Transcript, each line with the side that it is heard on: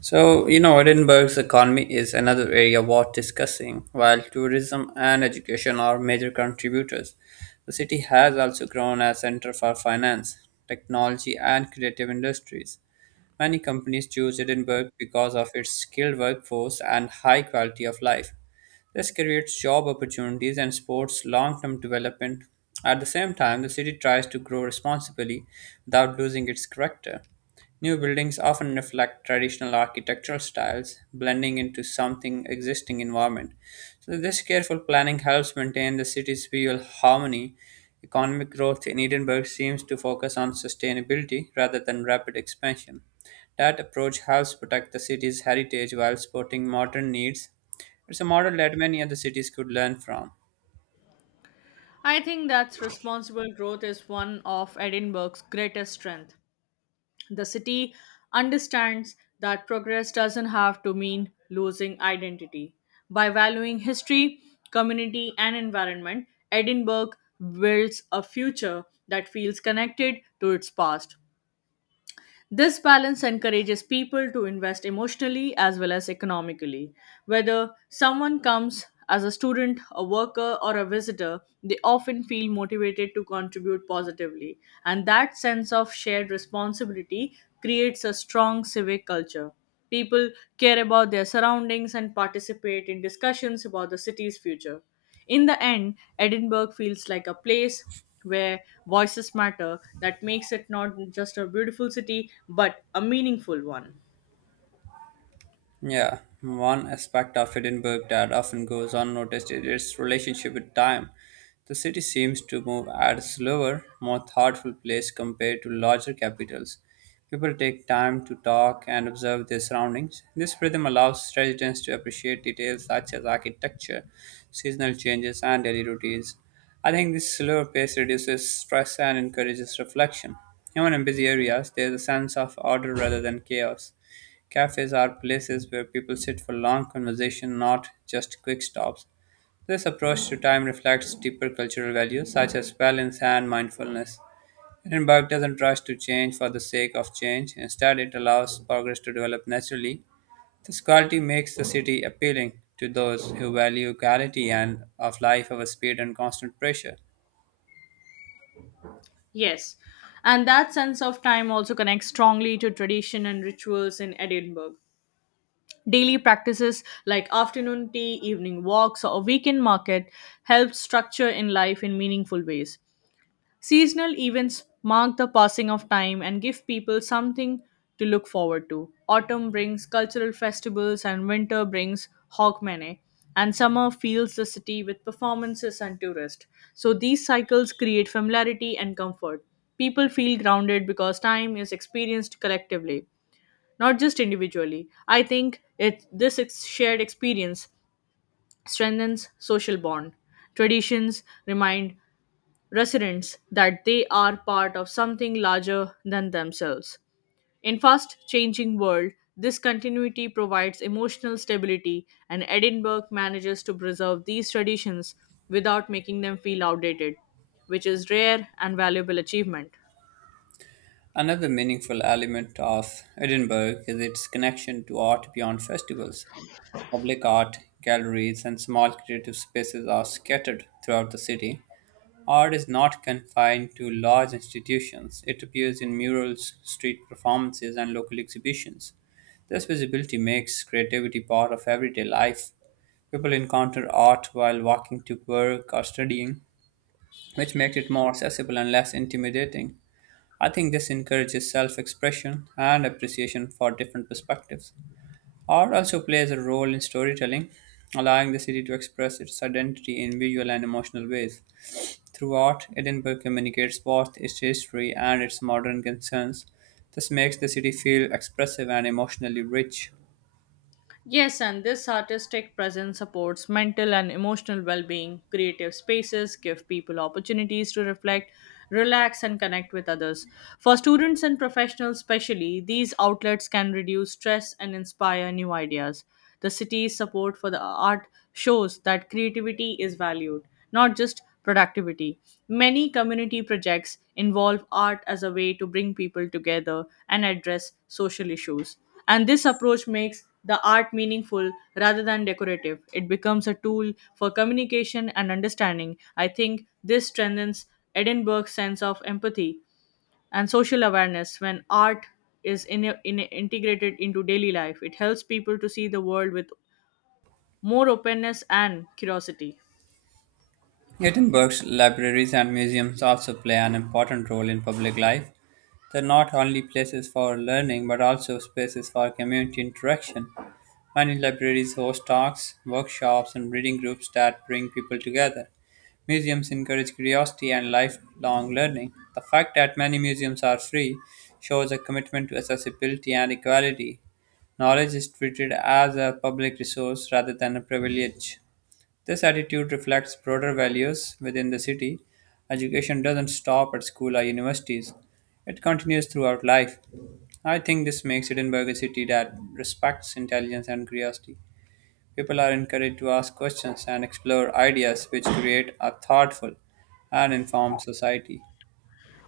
right: Edinburgh's economy is another area worth discussing. While tourism and education are major contributors, the city has also grown as center for finance, technology, and creative industries. Many companies choose Edinburgh because of its skilled workforce and high quality of life. This creates job opportunities and supports long term development. At the same time, the city tries to grow responsibly without losing its character. New buildings often reflect traditional architectural styles, blending into something existing environment. So this careful planning helps maintain the city's visual harmony. Economic growth in Edinburgh seems to focus on sustainability rather than rapid expansion. That approach helps protect the city's heritage while supporting modern needs. It's a model that many other cities could learn from.
left: I think that responsible growth is one of Edinburgh's greatest strengths. The city understands that progress doesn't have to mean losing identity. By valuing history, community, and environment, Edinburgh builds a future that feels connected to its past. This balance encourages people to invest emotionally as well as economically. Whether someone comes as a student, a worker, or a visitor, they often feel motivated to contribute positively, and that sense of shared responsibility creates a strong civic culture. People care about their surroundings and participate in discussions about the city's future. In the end, Edinburgh feels like a place where voices matter that makes it not just a beautiful city but a meaningful one.
right: Yeah, one aspect of Edinburgh that often goes unnoticed is its relationship with time. The city seems to move at a slower, more thoughtful pace compared to larger capitals. People take time to talk and observe their surroundings. This rhythm allows residents to appreciate details such as architecture, seasonal changes, and daily routines. I think this slower pace reduces stress and encourages reflection. Even in busy areas, there is a sense of order rather than chaos. Cafes are places where people sit for long conversation, not just quick stops. This approach to time reflects deeper cultural values such as balance and mindfulness. Edinburgh doesn't rush to change for the sake of change. Instead, it allows progress to develop naturally. This quality makes the city appealing to those who value quality and of life over speed and constant pressure.
left: Yes, and that sense of time also connects strongly to tradition and rituals in Edinburgh. Daily practices like afternoon tea, evening walks, or weekend market help structure in life in meaningful ways. Seasonal events mark the passing of time and give people something to look forward to. Autumn brings cultural festivals, and winter brings hogmanay. And summer fills the city with performances and tourists. So these cycles create familiarity and comfort. People feel grounded because time is experienced collectively, not just individually. I think it this ex- shared experience strengthens social bond. Traditions remind residents that they are part of something larger than themselves. In fast changing world, this continuity provides emotional stability and Edinburgh manages to preserve these traditions without making them feel outdated, which is rare and valuable achievement.
right: Another meaningful element of Edinburgh is its connection to art beyond festivals. Public art galleries and small creative spaces are scattered throughout the city. Art is not confined to large institutions, it appears in murals, street performances, and local exhibitions. This visibility makes creativity part of everyday life. People encounter art while walking to work or studying, which makes it more accessible and less intimidating. I think this encourages self expression and appreciation for different perspectives. Art also plays a role in storytelling, allowing the city to express its identity in visual and emotional ways. Through art, Edinburgh communicates both its history and its modern concerns. This makes the city feel expressive and emotionally rich.
left: Yes, and this artistic presence supports mental and emotional well being. Creative spaces give people opportunities to reflect, relax, and connect with others. For students and professionals, especially, these outlets can reduce stress and inspire new ideas. The city's support for the art shows that creativity is valued, not just productivity. Many community projects involve art as a way to bring people together and address social issues. And this approach makes the art meaningful rather than decorative. It becomes a tool for communication and understanding. I think this strengthens Edinburgh's sense of empathy and social awareness when art is integrated into daily life. It helps people to see the world with more openness and curiosity.
right: Edinburgh's libraries and museums also play an important role in public life. They're not only places for learning but also spaces for community interaction. Many libraries host talks, workshops, and reading groups that bring people together. Museums encourage curiosity and lifelong learning. The fact that many museums are free shows a commitment to accessibility and equality. Knowledge is treated as a public resource rather than a privilege. This attitude reflects broader values within the city. Education doesn't stop at school or universities, it continues throughout life. I think this makes Edinburgh a city that respects intelligence and curiosity. People are encouraged to ask questions and explore ideas which create a thoughtful and informed society.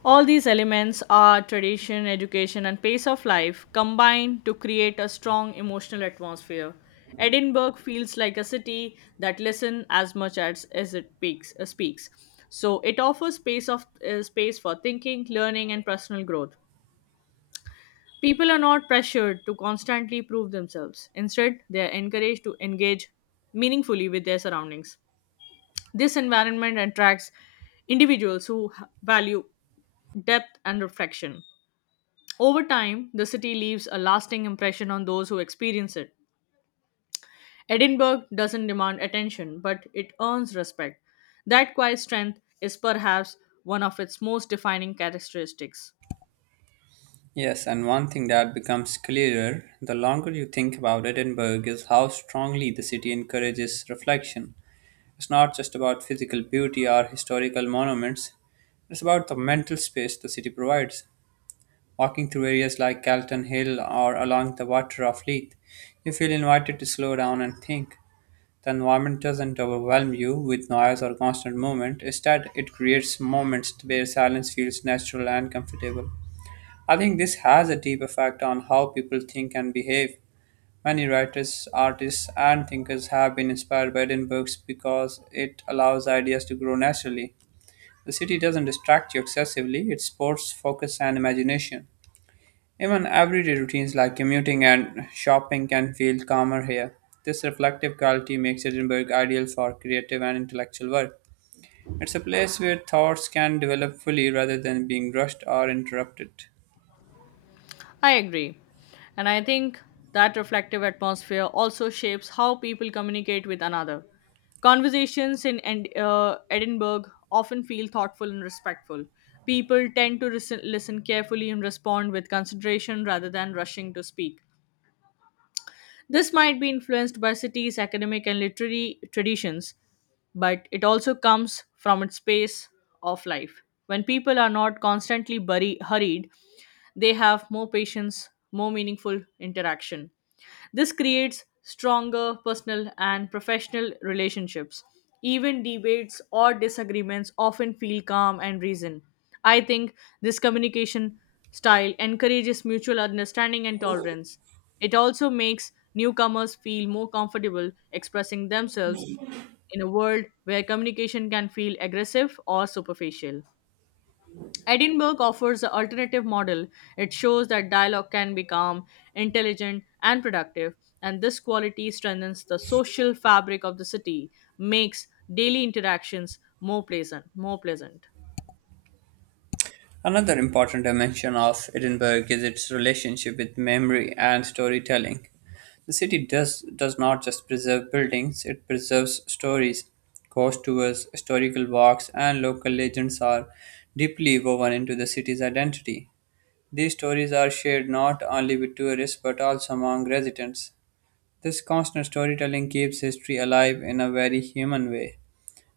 left: All these elements art, tradition, education, and pace of life combine to create a strong emotional atmosphere. Edinburgh feels like a city that listens as much as it speaks, speaks. So it offers space for thinking, learning, and personal growth. People are not pressured to constantly prove themselves. Instead, they are encouraged to engage meaningfully with their surroundings. This environment attracts individuals who value depth and reflection. Over time, the city leaves a lasting impression on those who experience it. Edinburgh doesn't demand attention, but it earns respect. That quiet strength is perhaps one of its most defining characteristics.
right: Yes, and one thing that becomes clearer the longer you think about Edinburgh is how strongly the city encourages reflection. It's not just about physical beauty or historical monuments, it's about the mental space the city provides. Walking through areas like Calton Hill or along the water of Leith, you feel invited to slow down and think. The environment doesn't overwhelm you with noise or constant movement, instead, it creates moments where silence feels natural and comfortable. I think this has a deep effect on how people think and behave. Many writers, artists, and thinkers have been inspired by Edinburgh because it allows ideas to grow naturally. The city doesn't distract you excessively, it supports focus and imagination. Even everyday routines like commuting and shopping can feel calmer here. This reflective quality makes Edinburgh ideal for creative and intellectual work. It's a place where thoughts can develop fully rather than being rushed or interrupted.
left: I agree. And I think that reflective atmosphere also shapes how people communicate with another. Conversations in Edinburgh often feel thoughtful and respectful. People tend to listen carefully and respond with consideration rather than rushing to speak. This might be influenced by cities' academic and literary traditions, but it also comes from its pace of life. When people are not constantly hurried, they have more patience, more meaningful interaction. This creates stronger personal and professional relationships. Even debates or disagreements often feel calm and reasoned. I think this communication style encourages mutual understanding and tolerance. It also makes newcomers feel more comfortable expressing themselves in a world where communication can feel aggressive or superficial. Edinburgh offers the alternative model. It shows that dialogue can be calm, intelligent, and productive, and this quality strengthens the social fabric of the city, makes daily interactions more pleasant.
right: Another important dimension of Edinburgh is its relationship with memory and storytelling. The city does not just preserve buildings, it preserves stories. Ghost tours, historical walks, and local legends are deeply woven into the city's identity. These stories are shared not only with tourists but also among residents. This constant storytelling keeps history alive in a very human way.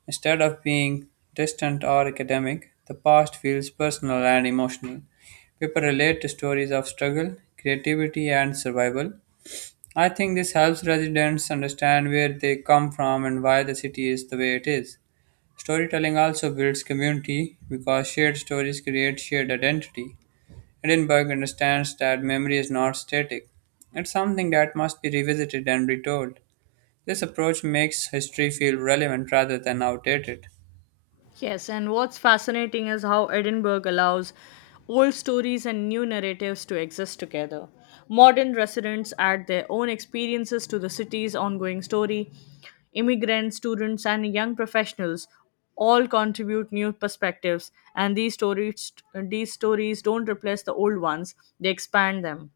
right: Instead of being distant or academic, the past feels personal and emotional. People relate to stories of struggle, creativity, and survival. I think this helps residents understand where they come from and why the city is the way it is. Storytelling also builds community because shared stories create shared identity. Edinburgh understands that memory is not static. It's something that must be revisited and retold. This approach makes history feel relevant rather than outdated.
left: Yes, and what's fascinating is how Edinburgh allows old stories and new narratives to exist together. Modern residents add their own experiences to the city's ongoing story. Immigrants, students, and young professionals all contribute new perspectives, and these stories don't replace the old ones, they expand them.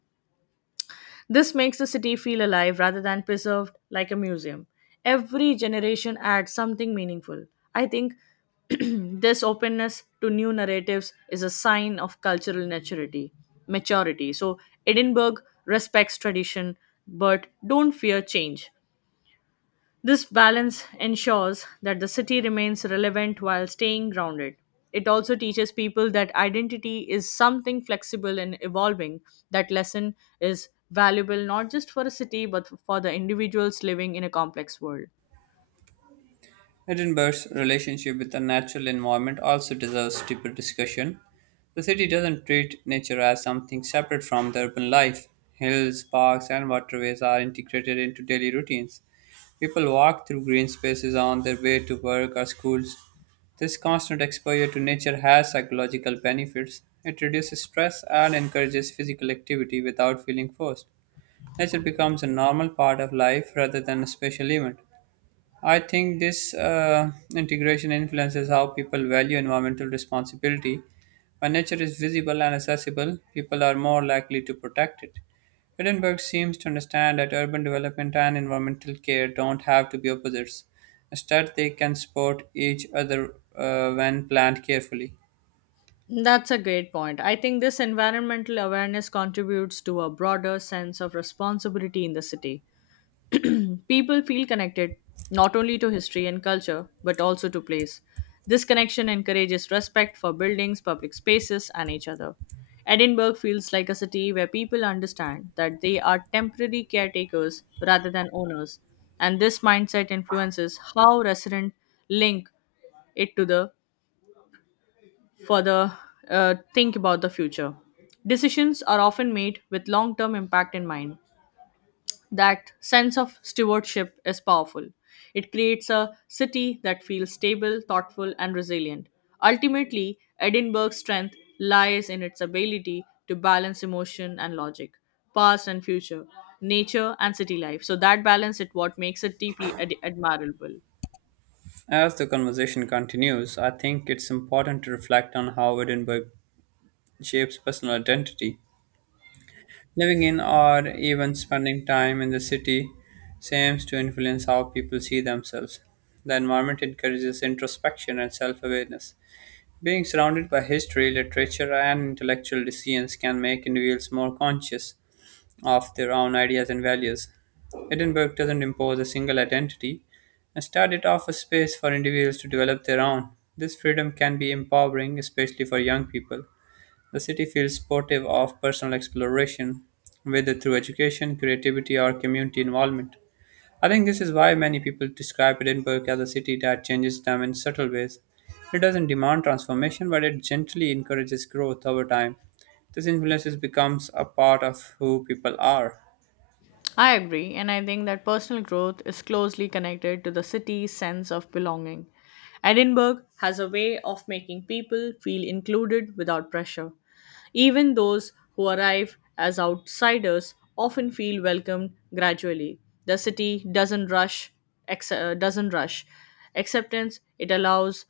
left: This makes the city feel alive rather than preserved like a museum. Every generation adds something meaningful. I think this openness to new narratives is a sign of cultural maturity. Maturity. So Edinburgh respects tradition but don't fear change. This balance ensures that the city remains relevant while staying grounded. It also teaches people that identity is something flexible and evolving. That lesson is valuable not just for a city but for the individuals living in a complex world.
right: Edinburgh's relationship with the natural environment also deserves deeper discussion. The city doesn't treat nature as something separate from the urban life. Hills, parks, and waterways are integrated into daily routines. People walk through green spaces on their way to work or schools. This constant exposure to nature has psychological benefits. It reduces stress and encourages physical activity without feeling forced. Nature becomes a normal part of life rather than a special event. I think this integration influences how people value environmental responsibility. When nature is visible and accessible, people are more likely to protect it. Edinburgh seems to understand that urban development and environmental care don't have to be opposites. Instead, they can support each other when planned carefully.
left: That's a great point. I think this environmental awareness contributes to a broader sense of responsibility in the city. People feel connected not only to history and culture, but also to place. This connection encourages respect for buildings, public spaces, and each other. Edinburgh feels like a city where people understand that they are temporary caretakers rather than owners, and this mindset influences how residents link it to the further think about the future. Decisions are often made with long term impact in mind, that sense of stewardship is powerful. It creates a city that feels stable, thoughtful, and resilient. Ultimately, Edinburgh's strength lies in its ability to balance emotion and logic, past and future, nature and city life. So that balance is what makes it deeply admirable.
right: As the conversation continues, I think it's important to reflect on how Edinburgh shapes personal identity. Living in or even spending time in the city seems to influence how people see themselves. The environment encourages introspection and self awareness. Being surrounded by history, literature, and intellectual decisions can make individuals more conscious of their own ideas and values. Edinburgh doesn't impose a single identity. Instead, it offers space for individuals to develop their own. This freedom can be empowering, especially for young people the city feels supportive of personal exploration, whether through education, creativity, or community involvement. I think this is why many people describe Edinburgh as a city that changes them in subtle ways. It doesn't demand transformation, but it gently encourages growth over time. This influence becomes a part of who people are.
left: I agree, and I think that personal growth is closely connected to the city's sense of belonging. Edinburgh has a way of making people feel included without pressure. Even those who arrive as outsiders often feel welcomed gradually. The city doesn't rush acceptance. It allows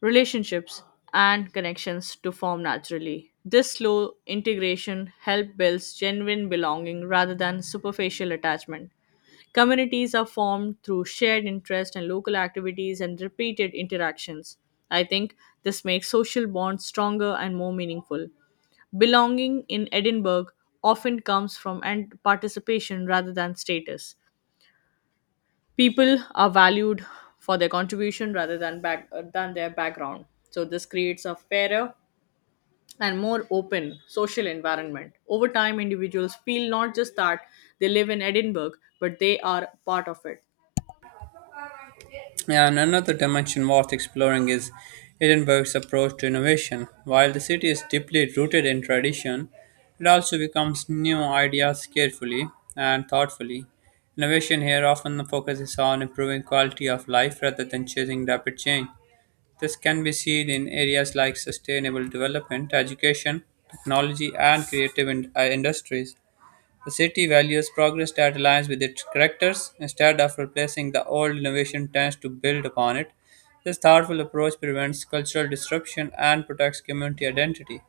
left: relationships, and connections to form naturally. This slow integration helps build genuine belonging rather than superficial attachment. Communities are formed through shared interest and local activities and repeated interactions. I think this makes social bonds stronger and more meaningful. Belonging in Edinburgh often comes from and participation rather than status people are valued for their contribution rather than back than their background, so this creates a fairer and more open social environment. Over time, individuals feel not just that they live in Edinburgh but they are part of it.
right: Yeah, and another dimension worth exploring is Edinburgh's approach to innovation. While the city is deeply rooted in tradition, it also becomes new ideas carefully and thoughtfully. Innovation here often focuses on improving quality of life rather than chasing rapid change. This can be seen in areas like sustainable development, education, technology, and creative industries. The city values progress that aligns with its characters instead of replacing the old innovation tends to build upon it. This thoughtful approach prevents cultural disruption and protects community identity.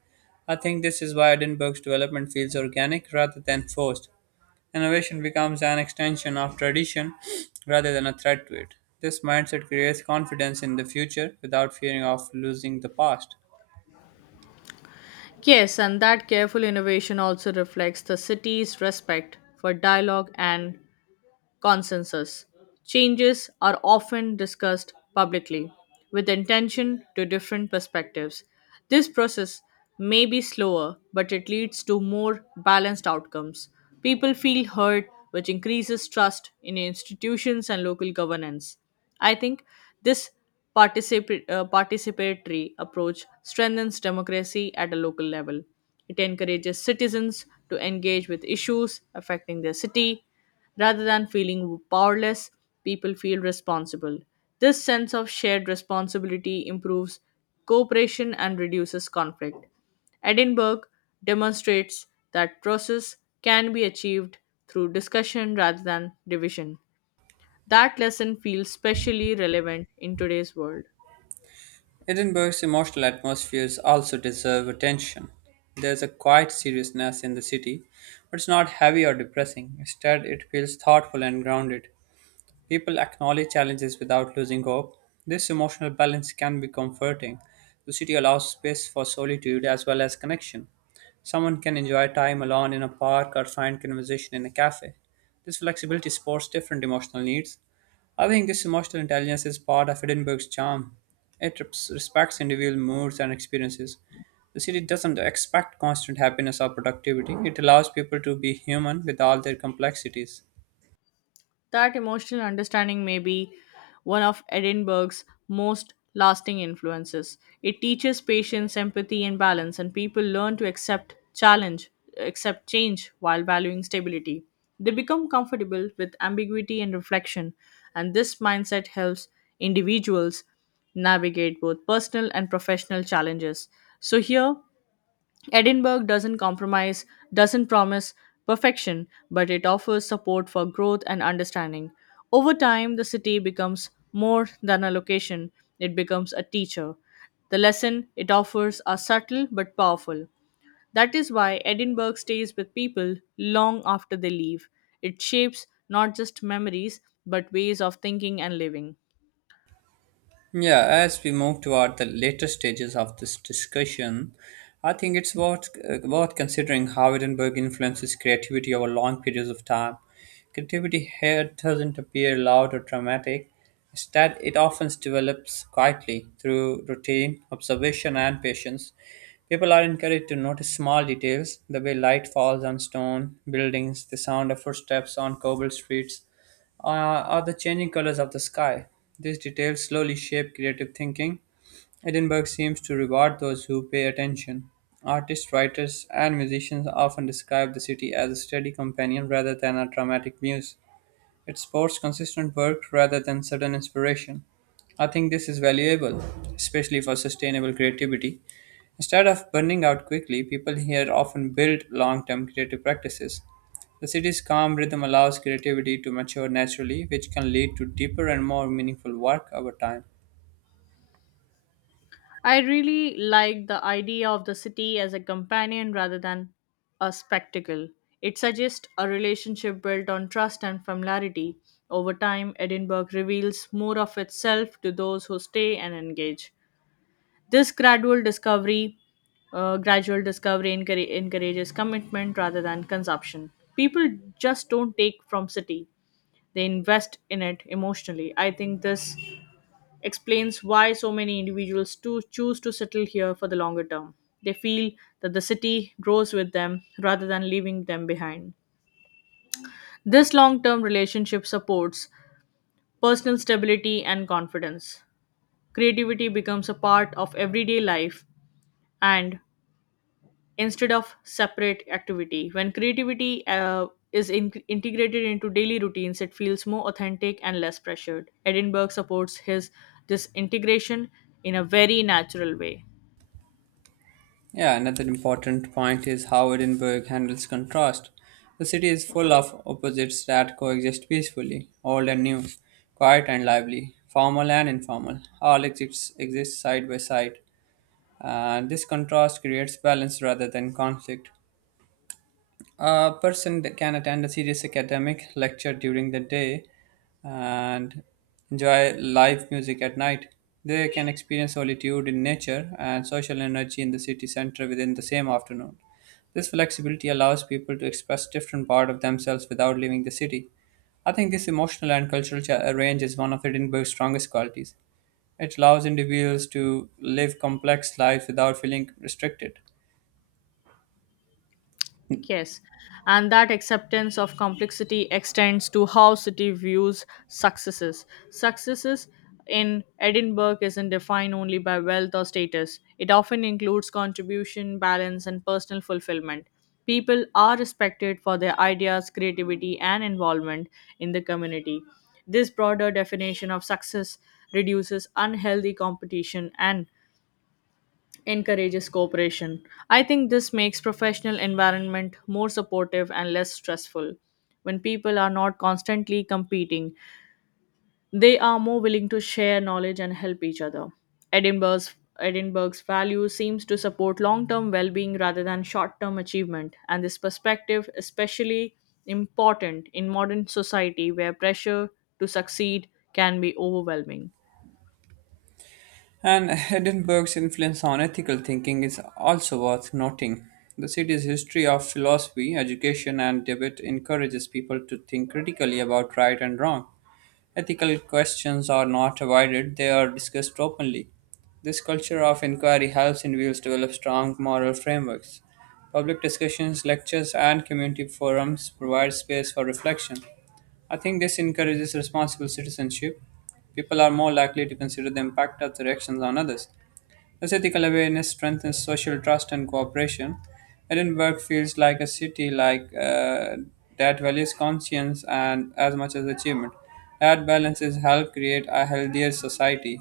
right: I think this is why Edinburgh's development feels organic rather than forced. Innovation becomes an extension of tradition rather than a threat to it. This mindset creates confidence in the future without fearing of losing the past.
left: Yes, and that careful innovation also reflects the city's respect for dialogue and consensus. Changes are often discussed publicly with intention to different perspectives. This process may be slower, but it leads to more balanced outcomes. People feel heard, which increases trust in institutions and local governance. I think this participatory approach strengthens democracy at a local level. It encourages citizens to engage with issues affecting their city. Rather than feeling powerless, people feel responsible. This sense of shared responsibility improves cooperation and reduces conflict. Edinburgh demonstrates that process can be achieved through discussion rather than division. That lesson feels specially relevant in today's world.
right: Edinburgh's emotional atmospheres also deserve attention. There's a quiet seriousness in the city, but it's not heavy or depressing. Instead, it feels thoughtful and grounded. People acknowledge challenges without losing hope. This emotional balance can be comforting. The city allows space for solitude as well as connection. Someone can enjoy time alone in a park or find conversation in a cafe. This flexibility supports different emotional needs. I think this emotional intelligence is part of Edinburgh's charm. It respects individual moods and experiences. The city doesn't expect constant happiness or productivity. It allows people to be human with all their complexities.
left: That emotional understanding may be one of Edinburgh's most lasting influences. It teaches patience, empathy, and balance, and people learn to accept change while valuing stability. They become comfortable with ambiguity and reflection, and this mindset helps individuals navigate both personal and professional challenges. So, here Edinburgh doesn't doesn't promise perfection, but it offers support for growth and understanding. Over time, the city becomes more than a location, it becomes a teacher. The lesson it offers are subtle but powerful. That is why Edinburgh stays with people long after they leave. It shapes not just memories, but ways of thinking and living.
right: Yeah, as we move toward the later stages of this discussion, I think it's worth considering how Edinburgh influences creativity over long periods of time. Creativity here doesn't appear loud or dramatic, instead, it often develops quietly through routine, observation, and patience. People are encouraged to notice small details the way light falls on stone buildings, the sound of footsteps on cobbled streets are the changing colors of the sky. These details slowly shape creative thinking. Edinburgh seems to reward those who pay attention. Artists, writers, and musicians often describe the city as a steady companion rather than a dramatic muse. It supports consistent work rather than sudden inspiration. I think this is valuable, especially for sustainable creativity. Instead of burning out quickly, people here often build long term creative practices. The city's calm rhythm allows creativity to mature naturally, which can lead to deeper and more meaningful work over time.
left: I really like the idea of the city as a companion rather than a spectacle. It suggests a relationship built on trust and familiarity. Over time, Edinburgh reveals more of itself to those who stay and engage. This gradual discovery encourages commitment rather than consumption. People just don't take from city; they invest in it emotionally. I think this explains why so many individuals to choose to settle here for the longer term. They feel that the city grows with them rather than leaving them behind. This long term relationship supports personal stability and confidence. Creativity becomes a part of everyday life and instead of separate activity. When creativity is integrated into daily routines, it feels more authentic and less pressured. Edinburgh supports his this integration in a very natural way.
right: Yeah, another important point is how Edinburgh handles contrast. The city is full of opposites that coexist peacefully, old and new, quiet and lively, formal and informal, all exist side by side. And this contrast creates balance rather than conflict. A person that can attend a serious academic lecture during the day and enjoy live music at night. They can experience solitude in nature and social energy in the city center within the same afternoon. This flexibility allows people to express different part of themselves without leaving the city. I think this emotional and cultural range is one of Edinburgh's strongest qualities. It allows individuals to live complex lives without feeling restricted.
left: Yes, and that acceptance of complexity extends to how city views successes. Successes in Edinburgh isn't defined only by wealth or status, it often includes contribution, balance, and personal fulfillment. People are respected for their ideas, creativity, and involvement in the community. This broader definition of success reduces unhealthy competition and encourages cooperation. I think this makes professional environment more supportive and less stressful. When people are not constantly competing, they are more willing to share knowledge and help each other. Edinburgh's value seems to support long-term well-being rather than short-term achievement, and this perspective especially important in modern society where pressure to succeed can be overwhelming.
right: And Edinburgh's influence on ethical thinking is also worth noting. The city's history of philosophy, education, and debate encourages people to think critically about right and wrong. Ethical questions are not avoided, they are discussed openly. This culture of inquiry helps individuals develop strong moral frameworks. Public discussions, lectures, and community forums provide space for reflection. I think this encourages responsible citizenship. People are more likely to consider the impact of their actions on others. This ethical awareness strengthens social trust and cooperation. Edinburgh feels like a city that values conscience and as much as achievement. That balance is help create a healthier society.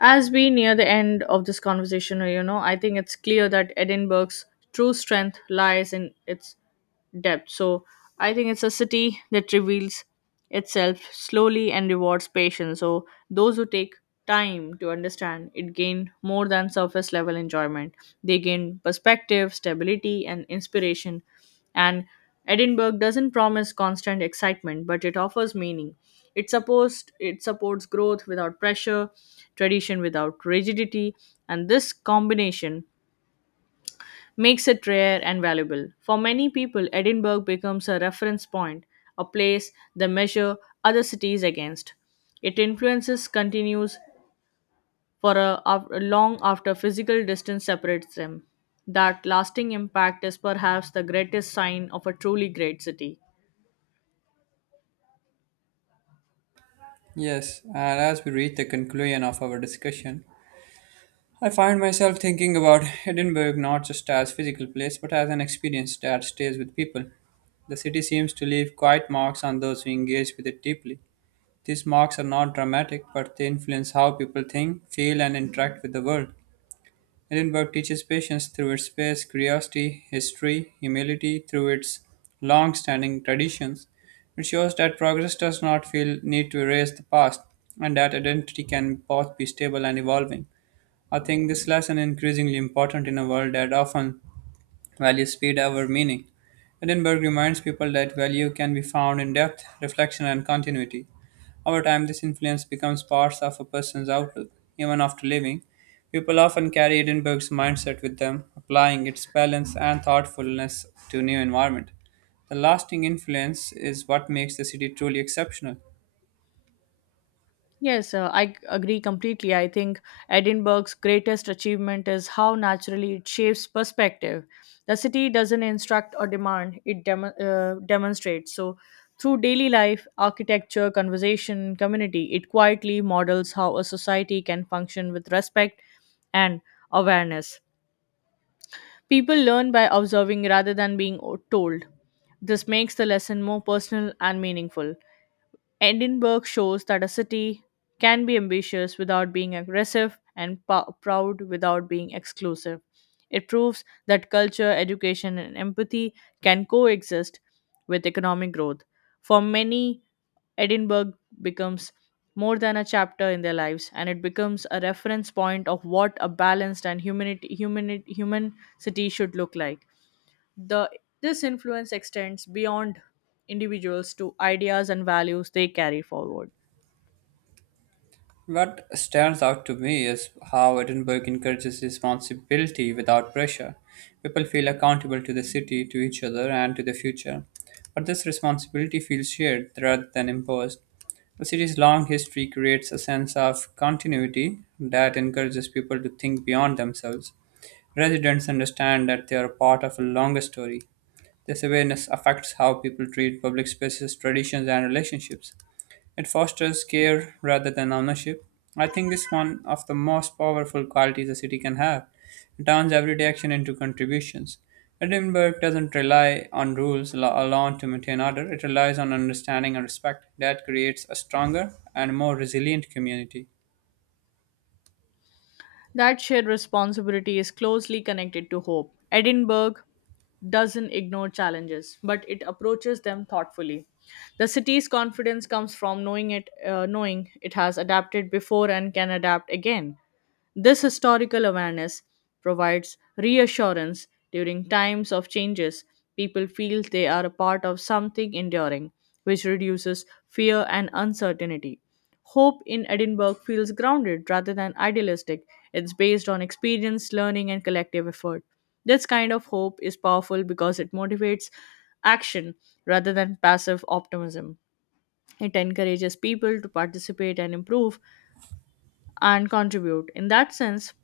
left: As we near the end of this conversation, I think it's clear that Edinburgh's true strength lies in its depth. So I think it's a city that reveals itself slowly and rewards patience. So those who take time to understand it gain more than surface level enjoyment. They gain perspective, stability, and inspiration. And Edinburgh doesn't promise constant excitement, but it offers meaning. It supports growth without pressure, tradition without rigidity, and this combination makes it rare and valuable. For many people, Edinburgh becomes a reference point, a place they measure other cities against. Its influences continues for long after physical distance separates them. That lasting impact is perhaps the greatest sign of a truly great city.
right: Yes, and as we reach the conclusion of our discussion, I find myself thinking about Edinburgh not just as physical place but as an experience that stays with people. The city seems to leave quiet marks on those who engage with it deeply. These marks are not dramatic but they influence how people think, feel and interact with the world. Edinburgh teaches patience through its space, curiosity, history, humility through its long-standing traditions. It shows that progress does not feel need to erase the past and that identity can both be stable and evolving. I think this lesson is increasingly important in a world that often values speed over meaning. Edinburgh reminds people that value can be found in depth, reflection, and continuity. Over time, this influence becomes part of a person's outlook, even after leaving. People often carry Edinburgh's mindset with them, applying its balance and thoughtfulness to new environment. The lasting influence is what makes the city truly exceptional.
left: Yes, I agree completely. I think Edinburgh's greatest achievement is how naturally it shapes perspective. The city doesn't instruct or demand, it demonstrates. So, through daily life, architecture, conversation, community, it quietly models how a society can function with respect and awareness. People learn by observing rather than being told. This makes the lesson more personal and meaningful. Edinburgh shows that a city can be ambitious without being aggressive and proud without being exclusive. It proves that culture, education, and empathy can coexist with economic growth. For many, Edinburgh becomes more than a chapter in their lives and it becomes a reference point of what a balanced and human city should look like. The This influence extends beyond individuals to ideas and values they carry forward.
right: What stands out to me is how Edinburgh encourages responsibility without pressure. People feel accountable to the city, to each other, and to the future. But this responsibility feels shared rather than imposed. The city's long history creates a sense of continuity that encourages people to think beyond themselves. Residents understand that they are part of a longer story. This awareness affects how people treat public spaces, traditions, and relationships. It fosters care rather than ownership. I think it's one of the most powerful qualities a city can have. It turns everyday action into contributions. Edinburgh doesn't rely on rules alone to maintain order, it relies on understanding and respect. That creates a stronger and more resilient community.
left: That shared responsibility is closely connected to hope. Edinburgh doesn't ignore challenges, but it approaches them thoughtfully. The city's confidence comes from knowing it has adapted before and can adapt again. This historical awareness provides reassurance during times of changes. People feel they are a part of something enduring, which reduces fear and uncertainty. Hope in Edinburgh feels grounded rather than idealistic. It's based on experience, learning, and collective effort. This kind of hope is powerful because it motivates action rather than passive optimism. It encourages people to participate and improve and contribute. In that sense,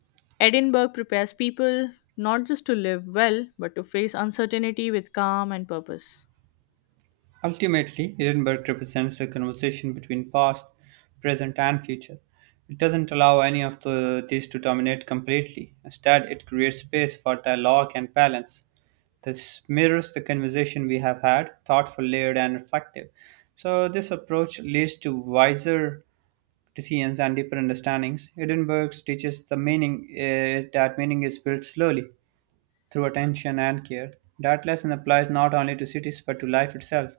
left: Edinburgh prepares people not just to live well, but to face uncertainty with calm and purpose.
right: Ultimately, Edinburgh represents a conversation between past, present, and future. It doesn't allow any of these to dominate completely. Instead, it creates space for dialogue and balance. This mirrors the conversation we have had, thoughtful, layered, and reflective. So, this approach leads to wiser decisions and deeper understandings. Edinburgh teaches the meaning is that meaning is built slowly through attention and care. That lesson applies not only to cities but to life itself.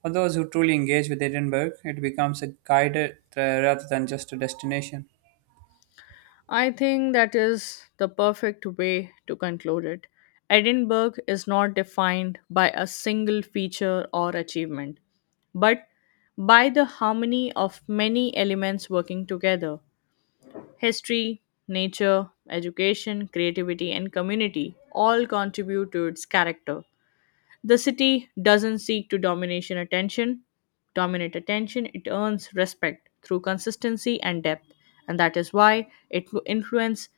right: For those who truly engage with Edinburgh, it becomes a guide, rather than just a destination.
left: I think that is the perfect way to conclude it. Edinburgh is not defined by a single feature or achievement, but by the harmony of many elements working together history, nature, education, creativity, and community all contribute to its character. The city doesn't seek to dominate attention, it earns respect through consistency and depth, and that is why it influences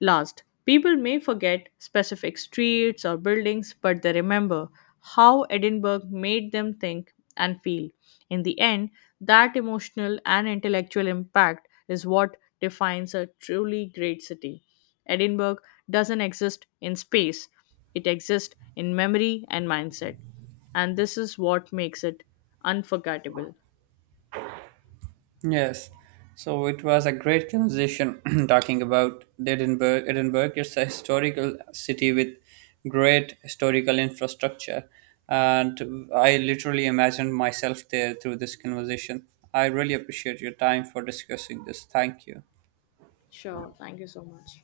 left: Last, people may forget specific streets or buildings, but they remember how Edinburgh made them think and feel. In the end, that emotional and intellectual impact is what defines a truly great city. Edinburgh doesn't exist in space, it exists in memory and mindset. And this is what makes it unforgettable.
right: Yes, so it was a great conversation talking about Edinburgh. Edinburgh, it's a historical city with great historical infrastructure, and I literally imagined myself there through this conversation. I really appreciate your time for discussing this. Thank you.
left: Sure, thank you so much.